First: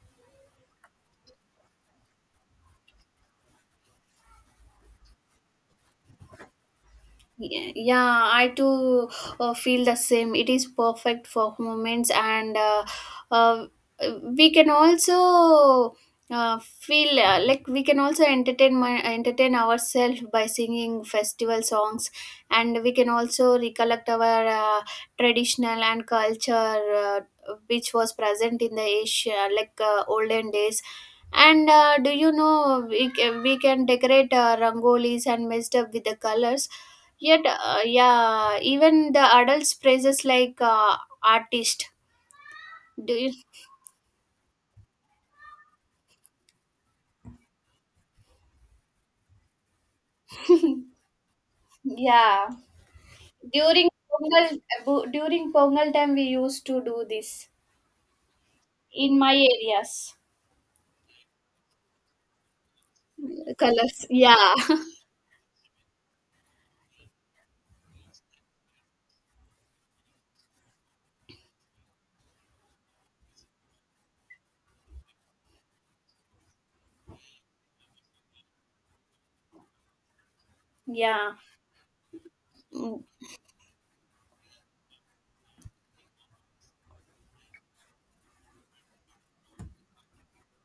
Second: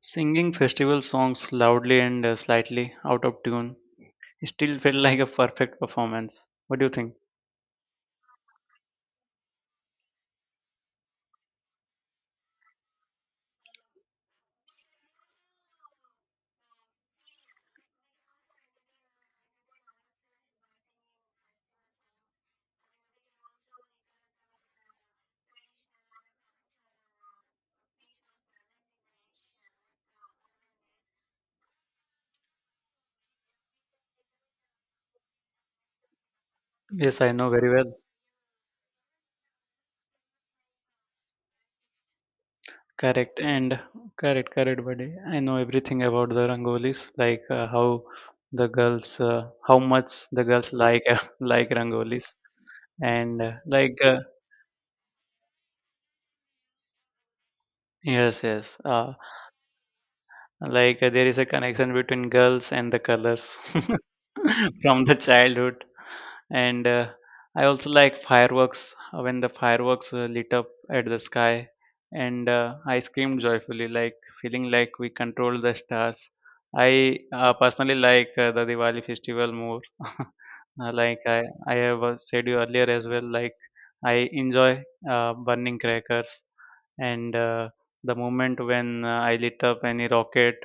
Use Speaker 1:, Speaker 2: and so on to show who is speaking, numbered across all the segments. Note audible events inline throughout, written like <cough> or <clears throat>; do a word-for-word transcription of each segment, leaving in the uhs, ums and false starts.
Speaker 1: Singing festival songs loudly and uh, slightly out of tune still felt like a perfect performance. What do you think?
Speaker 2: Ye- Yeah, I too uh, feel the same. It is perfect for moments, and uh, uh, we can also uh, feel uh, like we can also entertain my, entertain ourselves by singing festival songs, and we can also recollect our uh, traditional and culture uh, which was present in the Asia, like uh, olden days. And uh, do you know we, ca- we can decorate uh, rangolis and messed up with the colors.
Speaker 1: Yes, I
Speaker 2: Yet,
Speaker 1: know very
Speaker 2: uh,
Speaker 1: well.
Speaker 2: yeah, even the adults praises like uh, artist. Do you?
Speaker 1: Correct and correct, correct, buddy. I know everything about the rangolis, like uh, how the girls, uh, how much the girls like <laughs> like rangolis,
Speaker 2: Yeah,
Speaker 1: and uh,
Speaker 2: during
Speaker 1: like uh,
Speaker 2: Pongal, bu- during Pongal time, we used to do this
Speaker 1: yes, yes, uh,
Speaker 2: in my areas.
Speaker 1: like uh, there is a connection between girls and the colors
Speaker 2: Colors, yeah, <laughs>
Speaker 1: <laughs> from the childhood. And uh, I also like fireworks uh, when the fireworks uh, lit up at the sky, and uh, I screamed joyfully, like feeling like we control the stars. I uh, personally like uh, the Diwali festival more. <laughs> Uh, like
Speaker 2: yeah.
Speaker 1: i i have uh, said you earlier
Speaker 2: Mm,
Speaker 1: as well, like I enjoy uh, burning crackers, and uh, the moment when uh, I lit up any rocket,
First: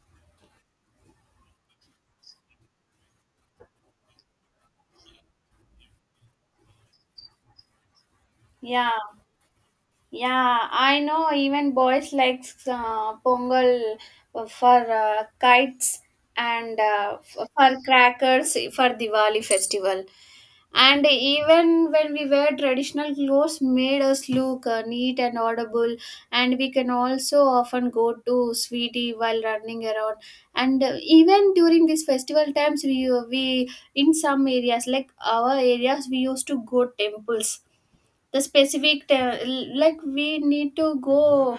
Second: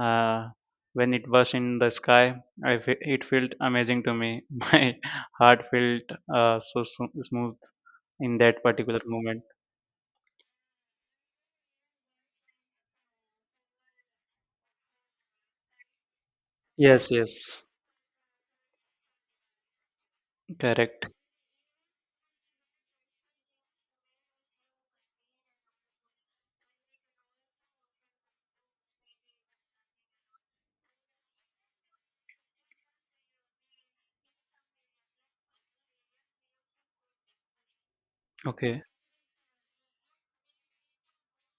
Speaker 1: uh, when it was in the sky, I fe- it felt amazing to me. <laughs> My heart felt uh, so so smooth in that
Speaker 2: yeah,
Speaker 1: particular moment.
Speaker 2: yeah. I know even boys like uh, Pongal for uh, kites and
Speaker 1: Yes,
Speaker 2: uh, f-
Speaker 1: yes,
Speaker 2: for crackers for Diwali festival. And
Speaker 1: correct.
Speaker 2: even when we wear traditional clothes, made us look uh, neat and audible. And we can also often go to sweetie while running around. And uh, even during these festival times, we uh, we in some areas like our areas, we used to go temples. The
Speaker 1: Okay,
Speaker 2: specific te- like we need to go.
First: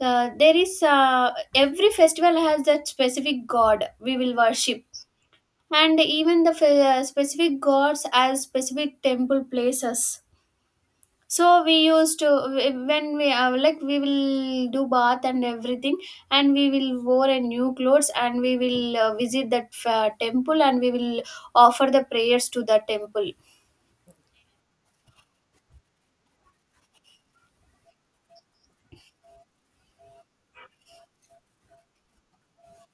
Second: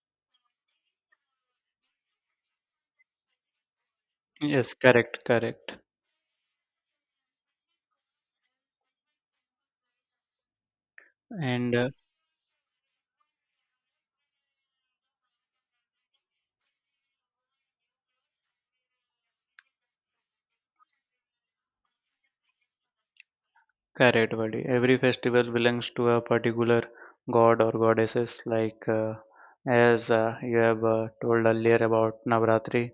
Speaker 2: Uh, there is uh, every festival has that specific god we will
Speaker 1: yes,
Speaker 2: worship,
Speaker 1: correct, correct.
Speaker 2: and even the fe- uh, specific gods as specific temple places, so we
Speaker 1: And uh,
Speaker 2: used to wh- when we uh, like we will do bath and everything, and we will wear a new clothes, and we will uh, visit that uh, temple, and we will offer the prayers to the temple.
Speaker 1: Correct, buddy. Every festival belongs to a particular god or goddesses. Like uh, as uh, you have uh, told earlier about Navratri,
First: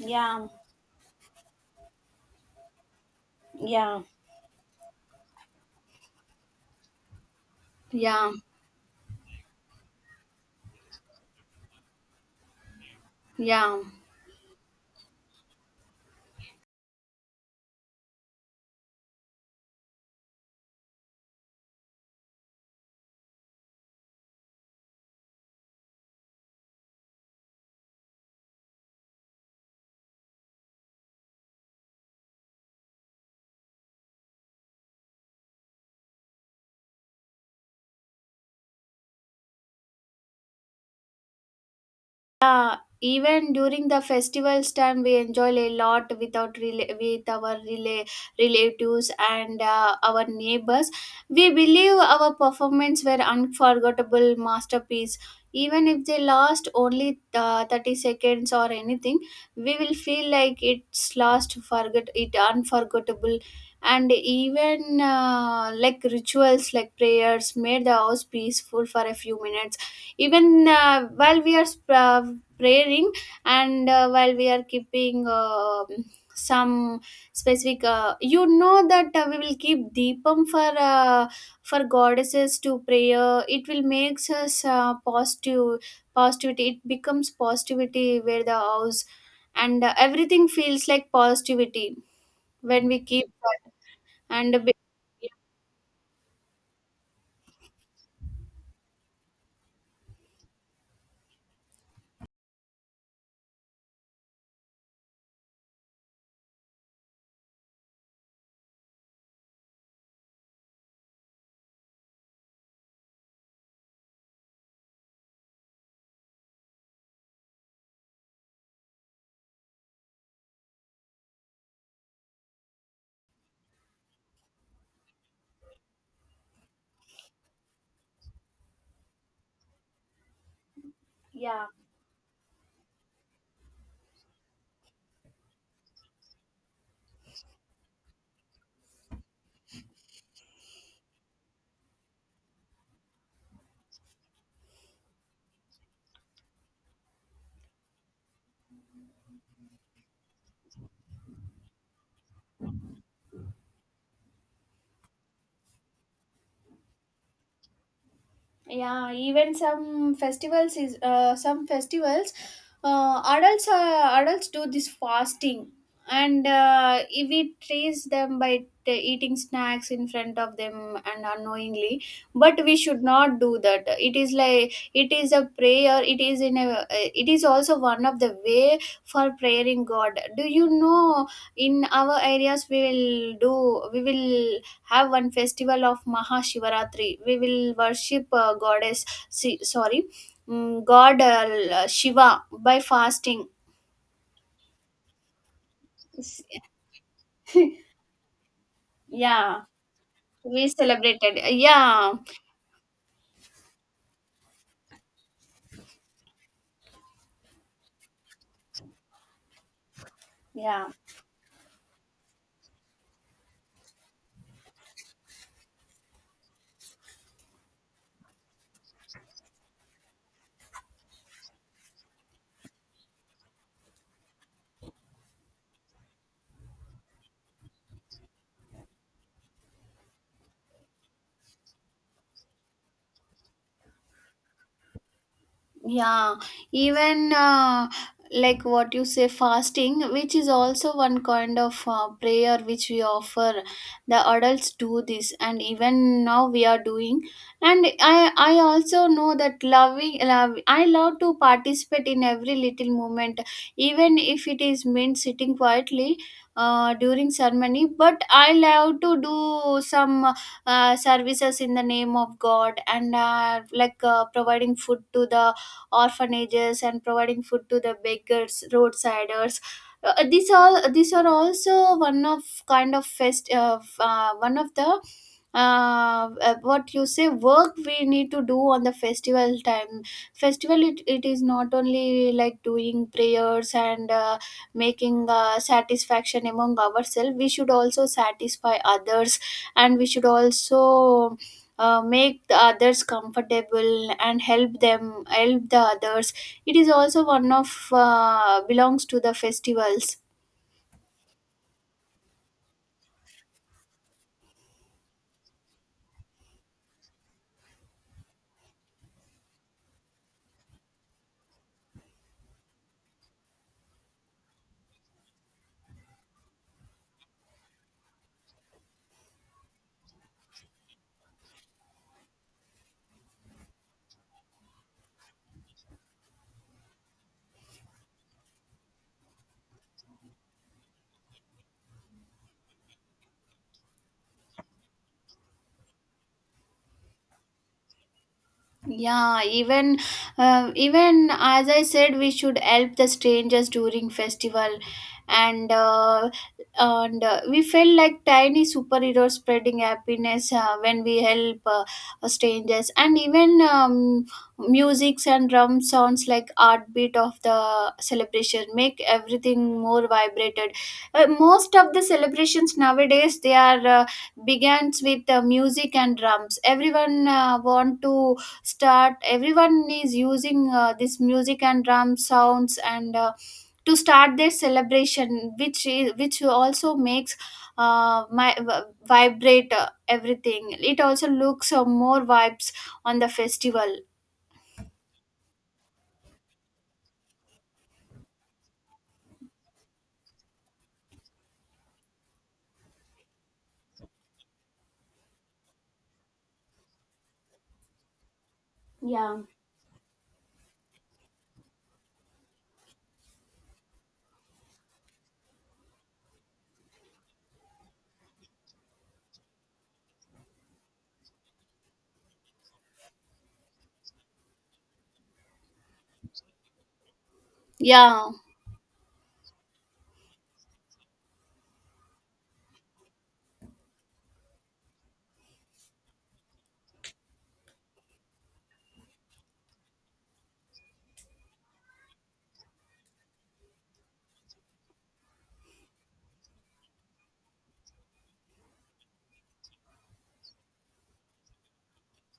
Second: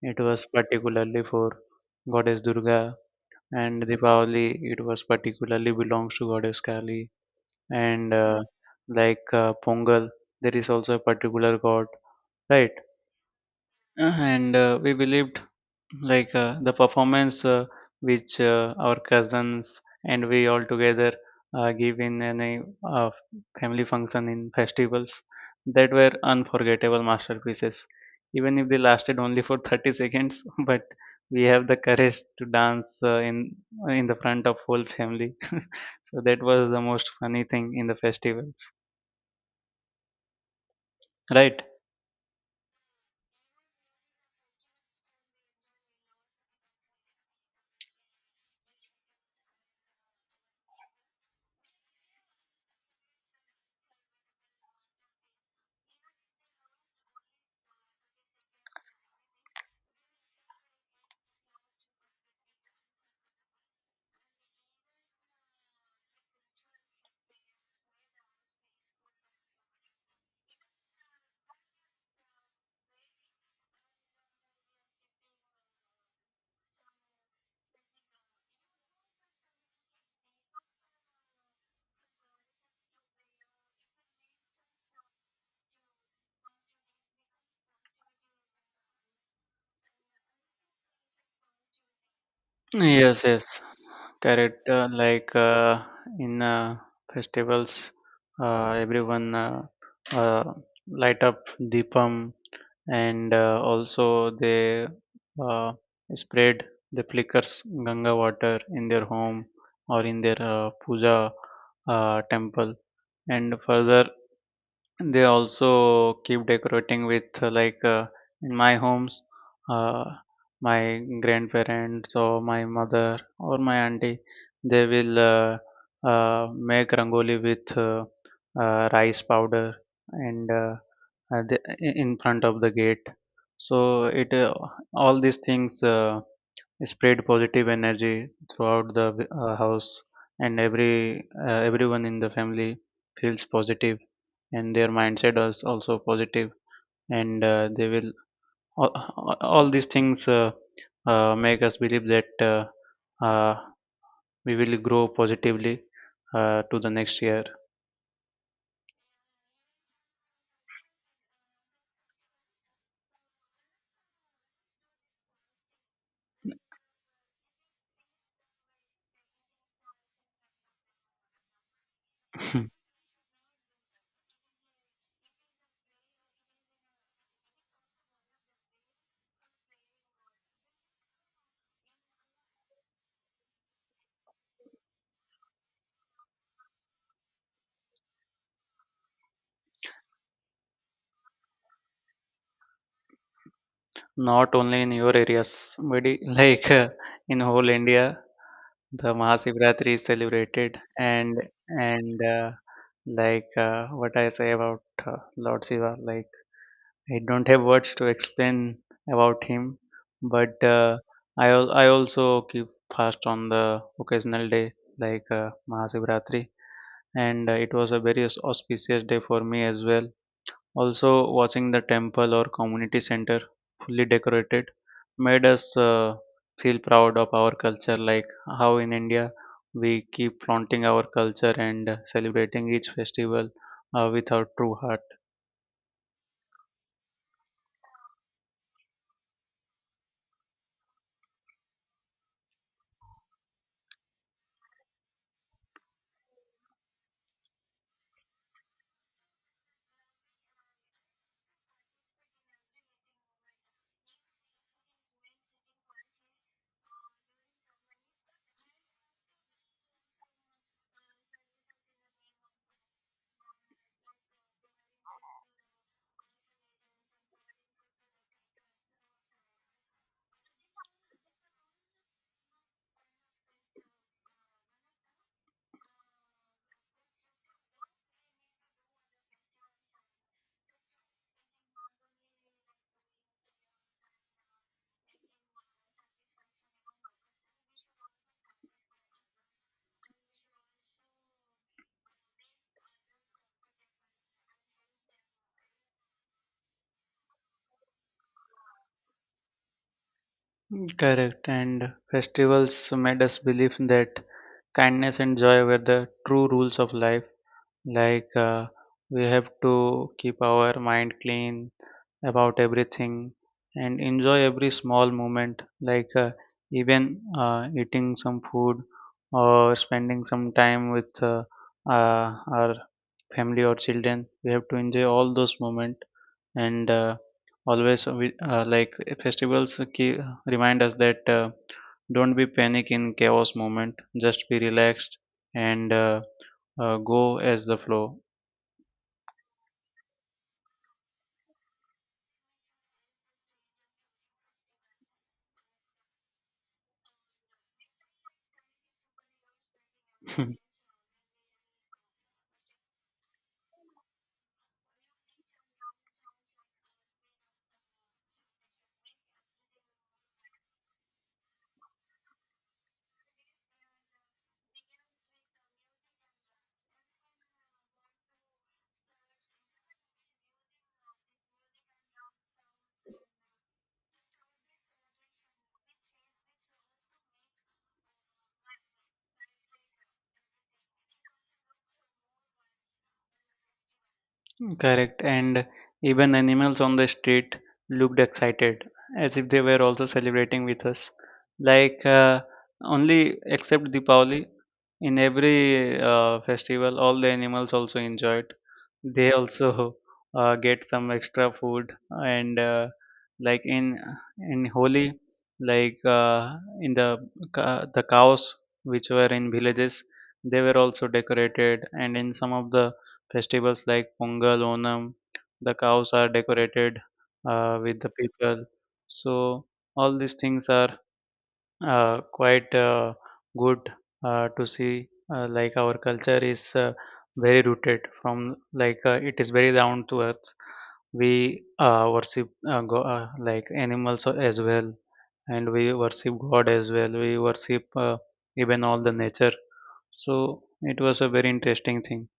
Speaker 1: it was particularly for goddess Durga, and
Speaker 2: yeah.
Speaker 1: Diwali it was particularly belongs to goddess Kali, and
Speaker 2: Yeah.
Speaker 1: uh, like uh, Pongal, there is also a particular god, right?
Speaker 2: Yeah.
Speaker 1: Uh, and uh, We believed like uh, the performance uh, which uh, our cousins and we all together uh, give in any uh, family function in festivals, that were unforgettable masterpieces even if they lasted only for thirty seconds. <laughs> But we have the courage to dance uh, in in the front of whole family. <laughs> So that was the most funny thing in the festivals, right?
Speaker 2: Yeah, even during the festivals time, we enjoy a lot without rela- with our rela- relatives and uh, our neighbors. We believe our performance were unforgettable masterpiece. Even if they last only uh, thirty seconds or anything, we will feel like it's last forget it unforgettable. And even uh, like rituals like prayers made the house peaceful for a few minutes, even uh, while we are sp- uh, praying, and uh, while we are keeping uh, some specific uh, you know that uh, we will keep deepam for uh, for goddesses to prayer, it will makes us uh, positive. Positivity, it becomes positivity where the house and uh, everything feels like positivity when we
Speaker 1: Yes,
Speaker 2: keep
Speaker 1: yes,
Speaker 2: that. and a
Speaker 1: correct.
Speaker 2: bit-
Speaker 1: Uh, like uh, in uh, festivals, uh, everyone uh, uh, light up deepam, and uh, also they uh, spread the flickers Ganga water in their home or in their uh, puja uh, temple. And further, they also keep decorating with uh, like uh, in my homes, uh, my grandparents or my mother or my auntie, they will uh, uh, make rangoli with uh, uh, rice powder and uh, uh, the,
Speaker 2: yeah.
Speaker 1: in front of the gate. So it uh, all these things uh, spread positive energy throughout the uh, house, and every uh, everyone in the family feels positive, and their mindset is also positive, and uh, they will all, all these things uh, uh, make us believe that uh, uh, we will grow positively uh, to the next year.
Speaker 2: Yeah, even some festivals is uh, some festivals uh, adults uh, adults do this fasting. And uh, if we trace them by t- eating snacks in front of them and unknowingly, but we should not do that. It is like it is a prayer, it is in a uh, it is also one of the way for praying god. Do you know, in our areas we will do, we will have one festival of Mahashivaratri. We will worship uh, goddess, si- sorry, mm, God uh, Shiva by fasting.
Speaker 1: Not only in your areas, but i- <laughs> like uh, in whole India, the
Speaker 2: Yeah,
Speaker 1: Mahashivratri is
Speaker 2: we
Speaker 1: celebrated, and
Speaker 2: celebrated. Yeah,
Speaker 1: and uh, like uh, what I say about uh, Lord Shiva, like I don't have words to explain about him, but
Speaker 2: yeah.
Speaker 1: uh, I al- I also keep fast on the occasional day, like uh, Mahashivratri, and uh, it was a very aus- auspicious day for me as well. Also, watching the temple or community center fully decorated made us uh, feel proud of our culture, like how in India we keep flaunting our culture and celebrating each festival uh, with our true heart.
Speaker 2: Yeah, even uh, like what you say, fasting, which is also one kind of uh, prayer which we offer. The adults do this, and even now we are doing. And I, I also know that loving, love, I love to participate in every little moment, even if it is meant sitting quietly. Uh, during ceremony, but I love to do some uh, services in the name of god, and uh, like uh, providing food to the orphanages and providing food to the beggars, roadsiders. Uh, these all these are also one of kind of fest uh, f- uh, one of the uh, uh, what you say work we need to do on the festival time. Festival it, it is not only like doing prayers and uh, making uh, satisfaction among ourselves. We should also satisfy others, and we should also uh, make the others comfortable and help them, help the others. It is also one of uh, belongs to the festivals.
Speaker 1: Mm, correct, and festivals made us believe that kindness and joy were the true rules of life. Like uh, we have to keep our mind clean about everything and enjoy every small moment, like uh, even uh, eating some food or spending some time with uh, uh, our family or children. We have to enjoy all those moments, and uh, always we, uh, like festivals keep, remind us that uh, don't be panic in chaos moment. Just be relaxed and uh, uh, go as the flow.
Speaker 2: Yeah, even uh, even as I said, we should help the strangers during festival, and uh, and uh, we felt like tiny superheroes spreading happiness
Speaker 1: <laughs>
Speaker 2: uh, when we help uh, uh, strangers. And even um, musics and drum sounds like heartbeat of the celebration make everything more vibrated. Uh, most of the celebrations nowadays they are uh, begins with uh, music and drums. Everyone uh, want to start, everyone is using uh, this music and drum sounds, and uh, to start their celebration, which is, which also makes uh, my v- vibrate uh, everything, it also looks uh, more vibes on the festival.
Speaker 1: Correct, and even animals on the street looked excited, as if they were also celebrating with us. Like uh, only except Deepavali, in every uh, festival, all the animals also enjoyed. They
Speaker 2: Yeah.
Speaker 1: also <laughs> uh, get some extra food, and uh, like in in Holi, like uh, in the ca- the cows which were in villages, they were also decorated, and in some of the festivals like Pongal, Onam, the cows are decorated uh, with the
Speaker 2: Yeah.
Speaker 1: people. So all these things are uh, quite uh, good uh, to see. Uh, like our culture is uh, very rooted from, like uh, it is very down to earth. We uh, worship uh, go, uh, like animals as well, and we worship God as well. We worship uh, even all the nature. So it was a very interesting thing.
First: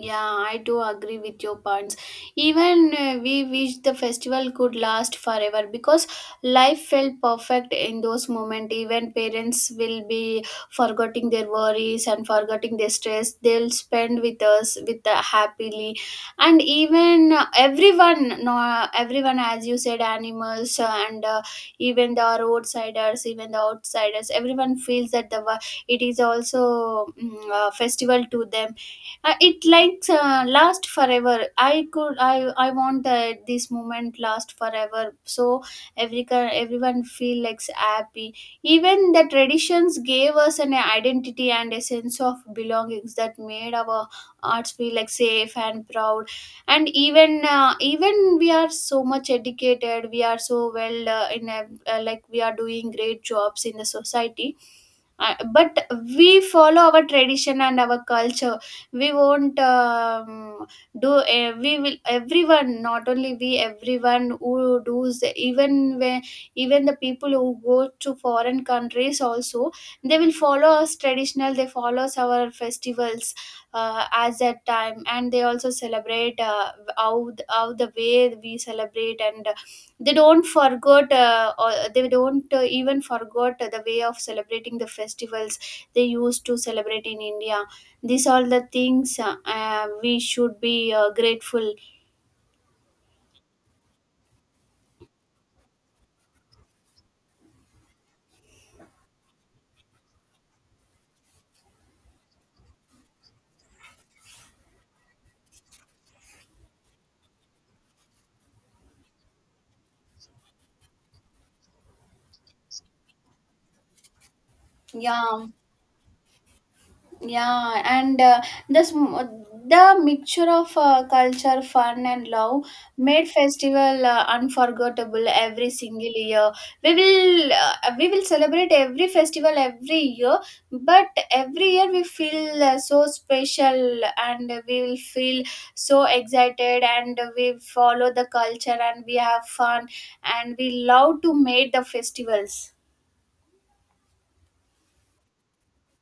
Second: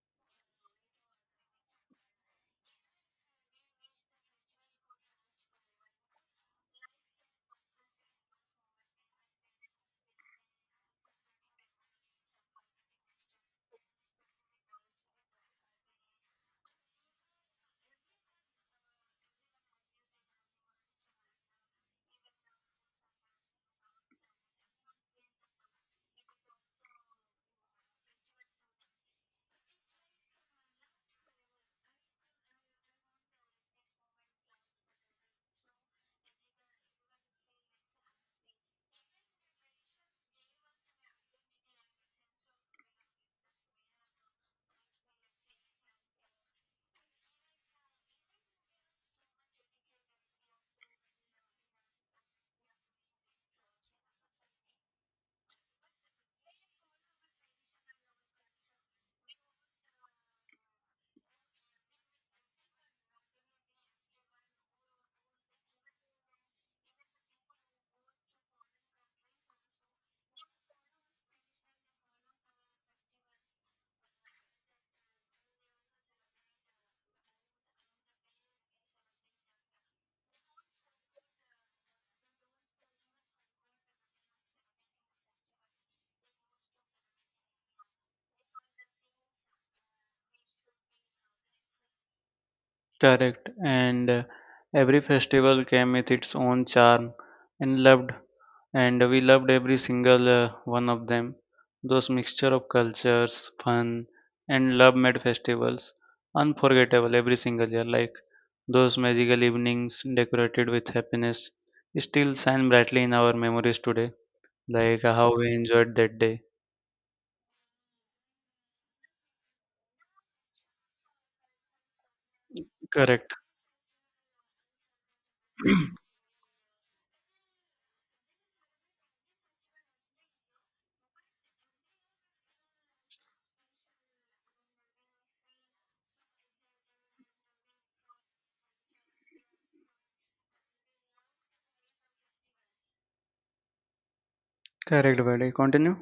Speaker 2: Yeah, I do agree with your points. Even uh, we wish the festival could last forever, because life felt perfect in those moments. Even parents will be forgetting their worries and forgetting their stress. They'll spend with us with the happily, and even uh, everyone, no, everyone, as you said, animals uh, and uh, even the roadsiders, even the outsiders, everyone feels that the wo- it is also mm, a festival to them. uh, it likes uh, last forever. I could. I I want that this moment last forever. So every cur- everyone feel like happy. Even the traditions gave us an identity and a sense of belongings that made our arts feel like safe and proud. And even uh, even we are so much educated. We are so well uh, in a, uh, like we are doing great jobs in the society. Uh, but we follow our tradition and our culture. We won't um, do uh, we will, everyone, not only we, everyone who does, even when, even the people who go to foreign countries also, they will follow us traditional, they follow us our festivals uh, as that time, and they also celebrate uh, how, th- how the way we celebrate, and uh, they don't forget uh, or they don't uh, even forget the way of celebrating the festivals they used to celebrate in india. These all the things uh, we should be uh, grateful.
Speaker 1: Correct, and uh, every festival came with its own charm and loved, and we loved every single uh, one of them. Those mixture of cultures, fun, and love made festivals unforgettable every single year. Like those magical evenings decorated with happiness still shine brightly in our memories today. Like how
Speaker 2: Yeah,
Speaker 1: we enjoyed that day.
Speaker 2: yeah, and uh, this m- the mixture of uh, culture fun and love made
Speaker 1: Correct,
Speaker 2: festival uh, unforgettable every single year. we will uh, we will celebrate every festival every year, but every year we feel uh, so special, and we will feel so excited, and we follow the culture, and we have fun, and we love to make the festivals.
Speaker 1: correct, buddy. Continue.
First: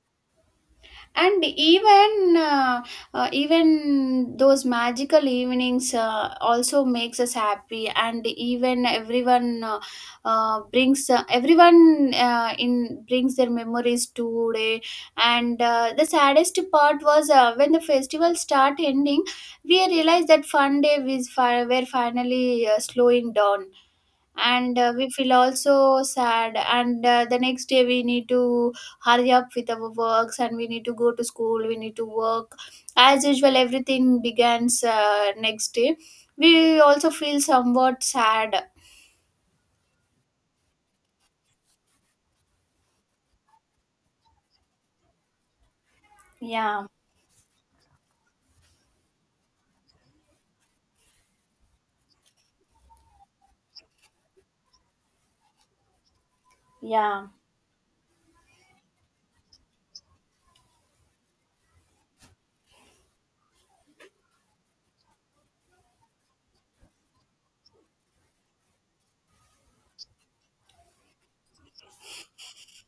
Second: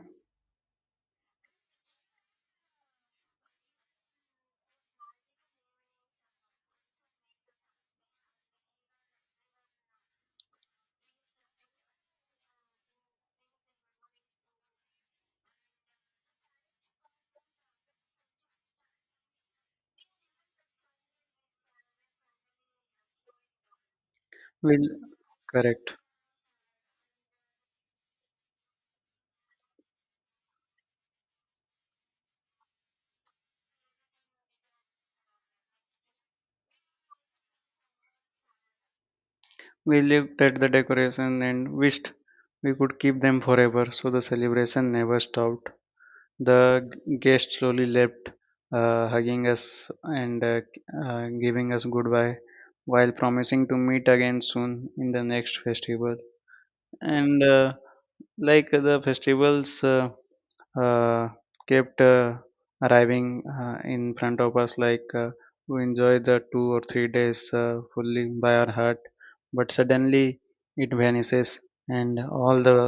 Speaker 2: And even uh, uh, even those magical evenings uh, also makes us happy, and even everyone uh, uh, brings uh, everyone uh, in brings their memories today. And uh, the saddest part was uh, when the festival start ending, we realized that fun day was fi- were finally uh, slowing down. And
Speaker 1: Will
Speaker 2: uh, we feel
Speaker 1: correct.
Speaker 2: also sad, and uh, the next day we need to hurry up with our works, and we need to go to school, we need to work as usual, everything begins uh, next day, we also feel somewhat sad.
Speaker 1: We looked at the decoration and wished we could keep them forever, so the celebration never stopped.
Speaker 2: Yeah.
Speaker 1: The guests slowly left, uh, hugging us and uh, uh, giving us goodbye, while promising to meet again soon in the next festival,
Speaker 2: Yeah.
Speaker 1: and uh, like the festivals uh, uh, kept uh, arriving uh, in front of us. Like uh, we enjoyed the two or three days uh, fully by our heart, but suddenly it vanishes, and all the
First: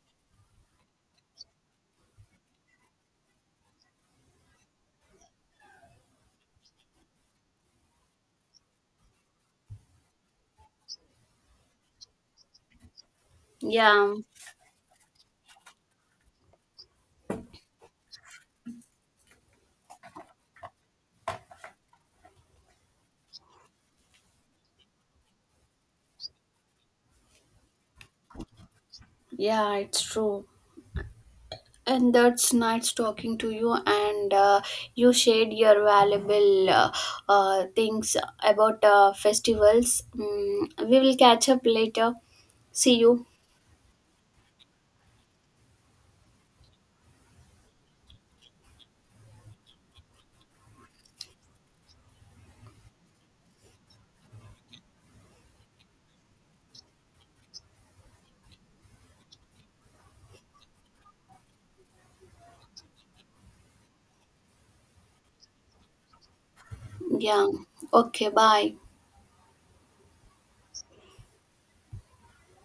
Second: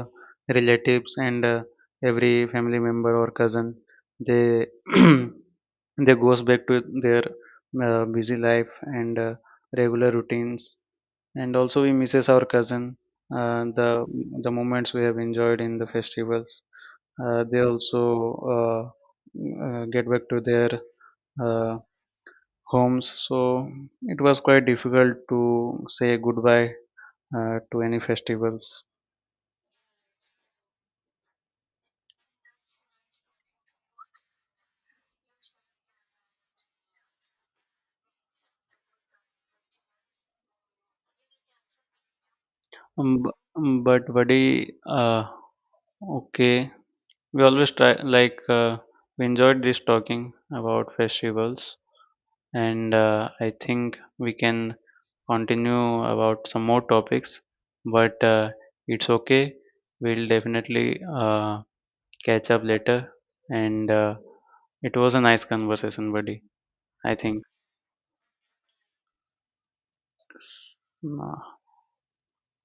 Speaker 1: relatives and uh, every family member or cousin, they <clears throat> they goes back to their uh, busy life and uh, regular routines, and also we misses our cousin. uh, the
Speaker 2: Yeah.
Speaker 1: the moments we have enjoyed in the festivals, uh, they also uh, uh, get back to their uh, homes. So it was quite difficult to say goodbye uh, to any festivals.
Speaker 2: Yeah, it's true. And that's nice talking to you, and uh, you shared your valuable uh, uh, things about uh, festivals. Mm, we will catch up later. See
Speaker 1: Um,
Speaker 2: you.
Speaker 1: b- um, but buddy, uh, okay, we always try, like uh, we enjoyed this talking about festivals, and uh, I think we can continue about some more topics, but uh, it's okay. We'll definitely uh, catch up later. And uh, It was a nice conversation, buddy. I think
Speaker 2: Yeah. Okay, bye.
Speaker 1: S- uh,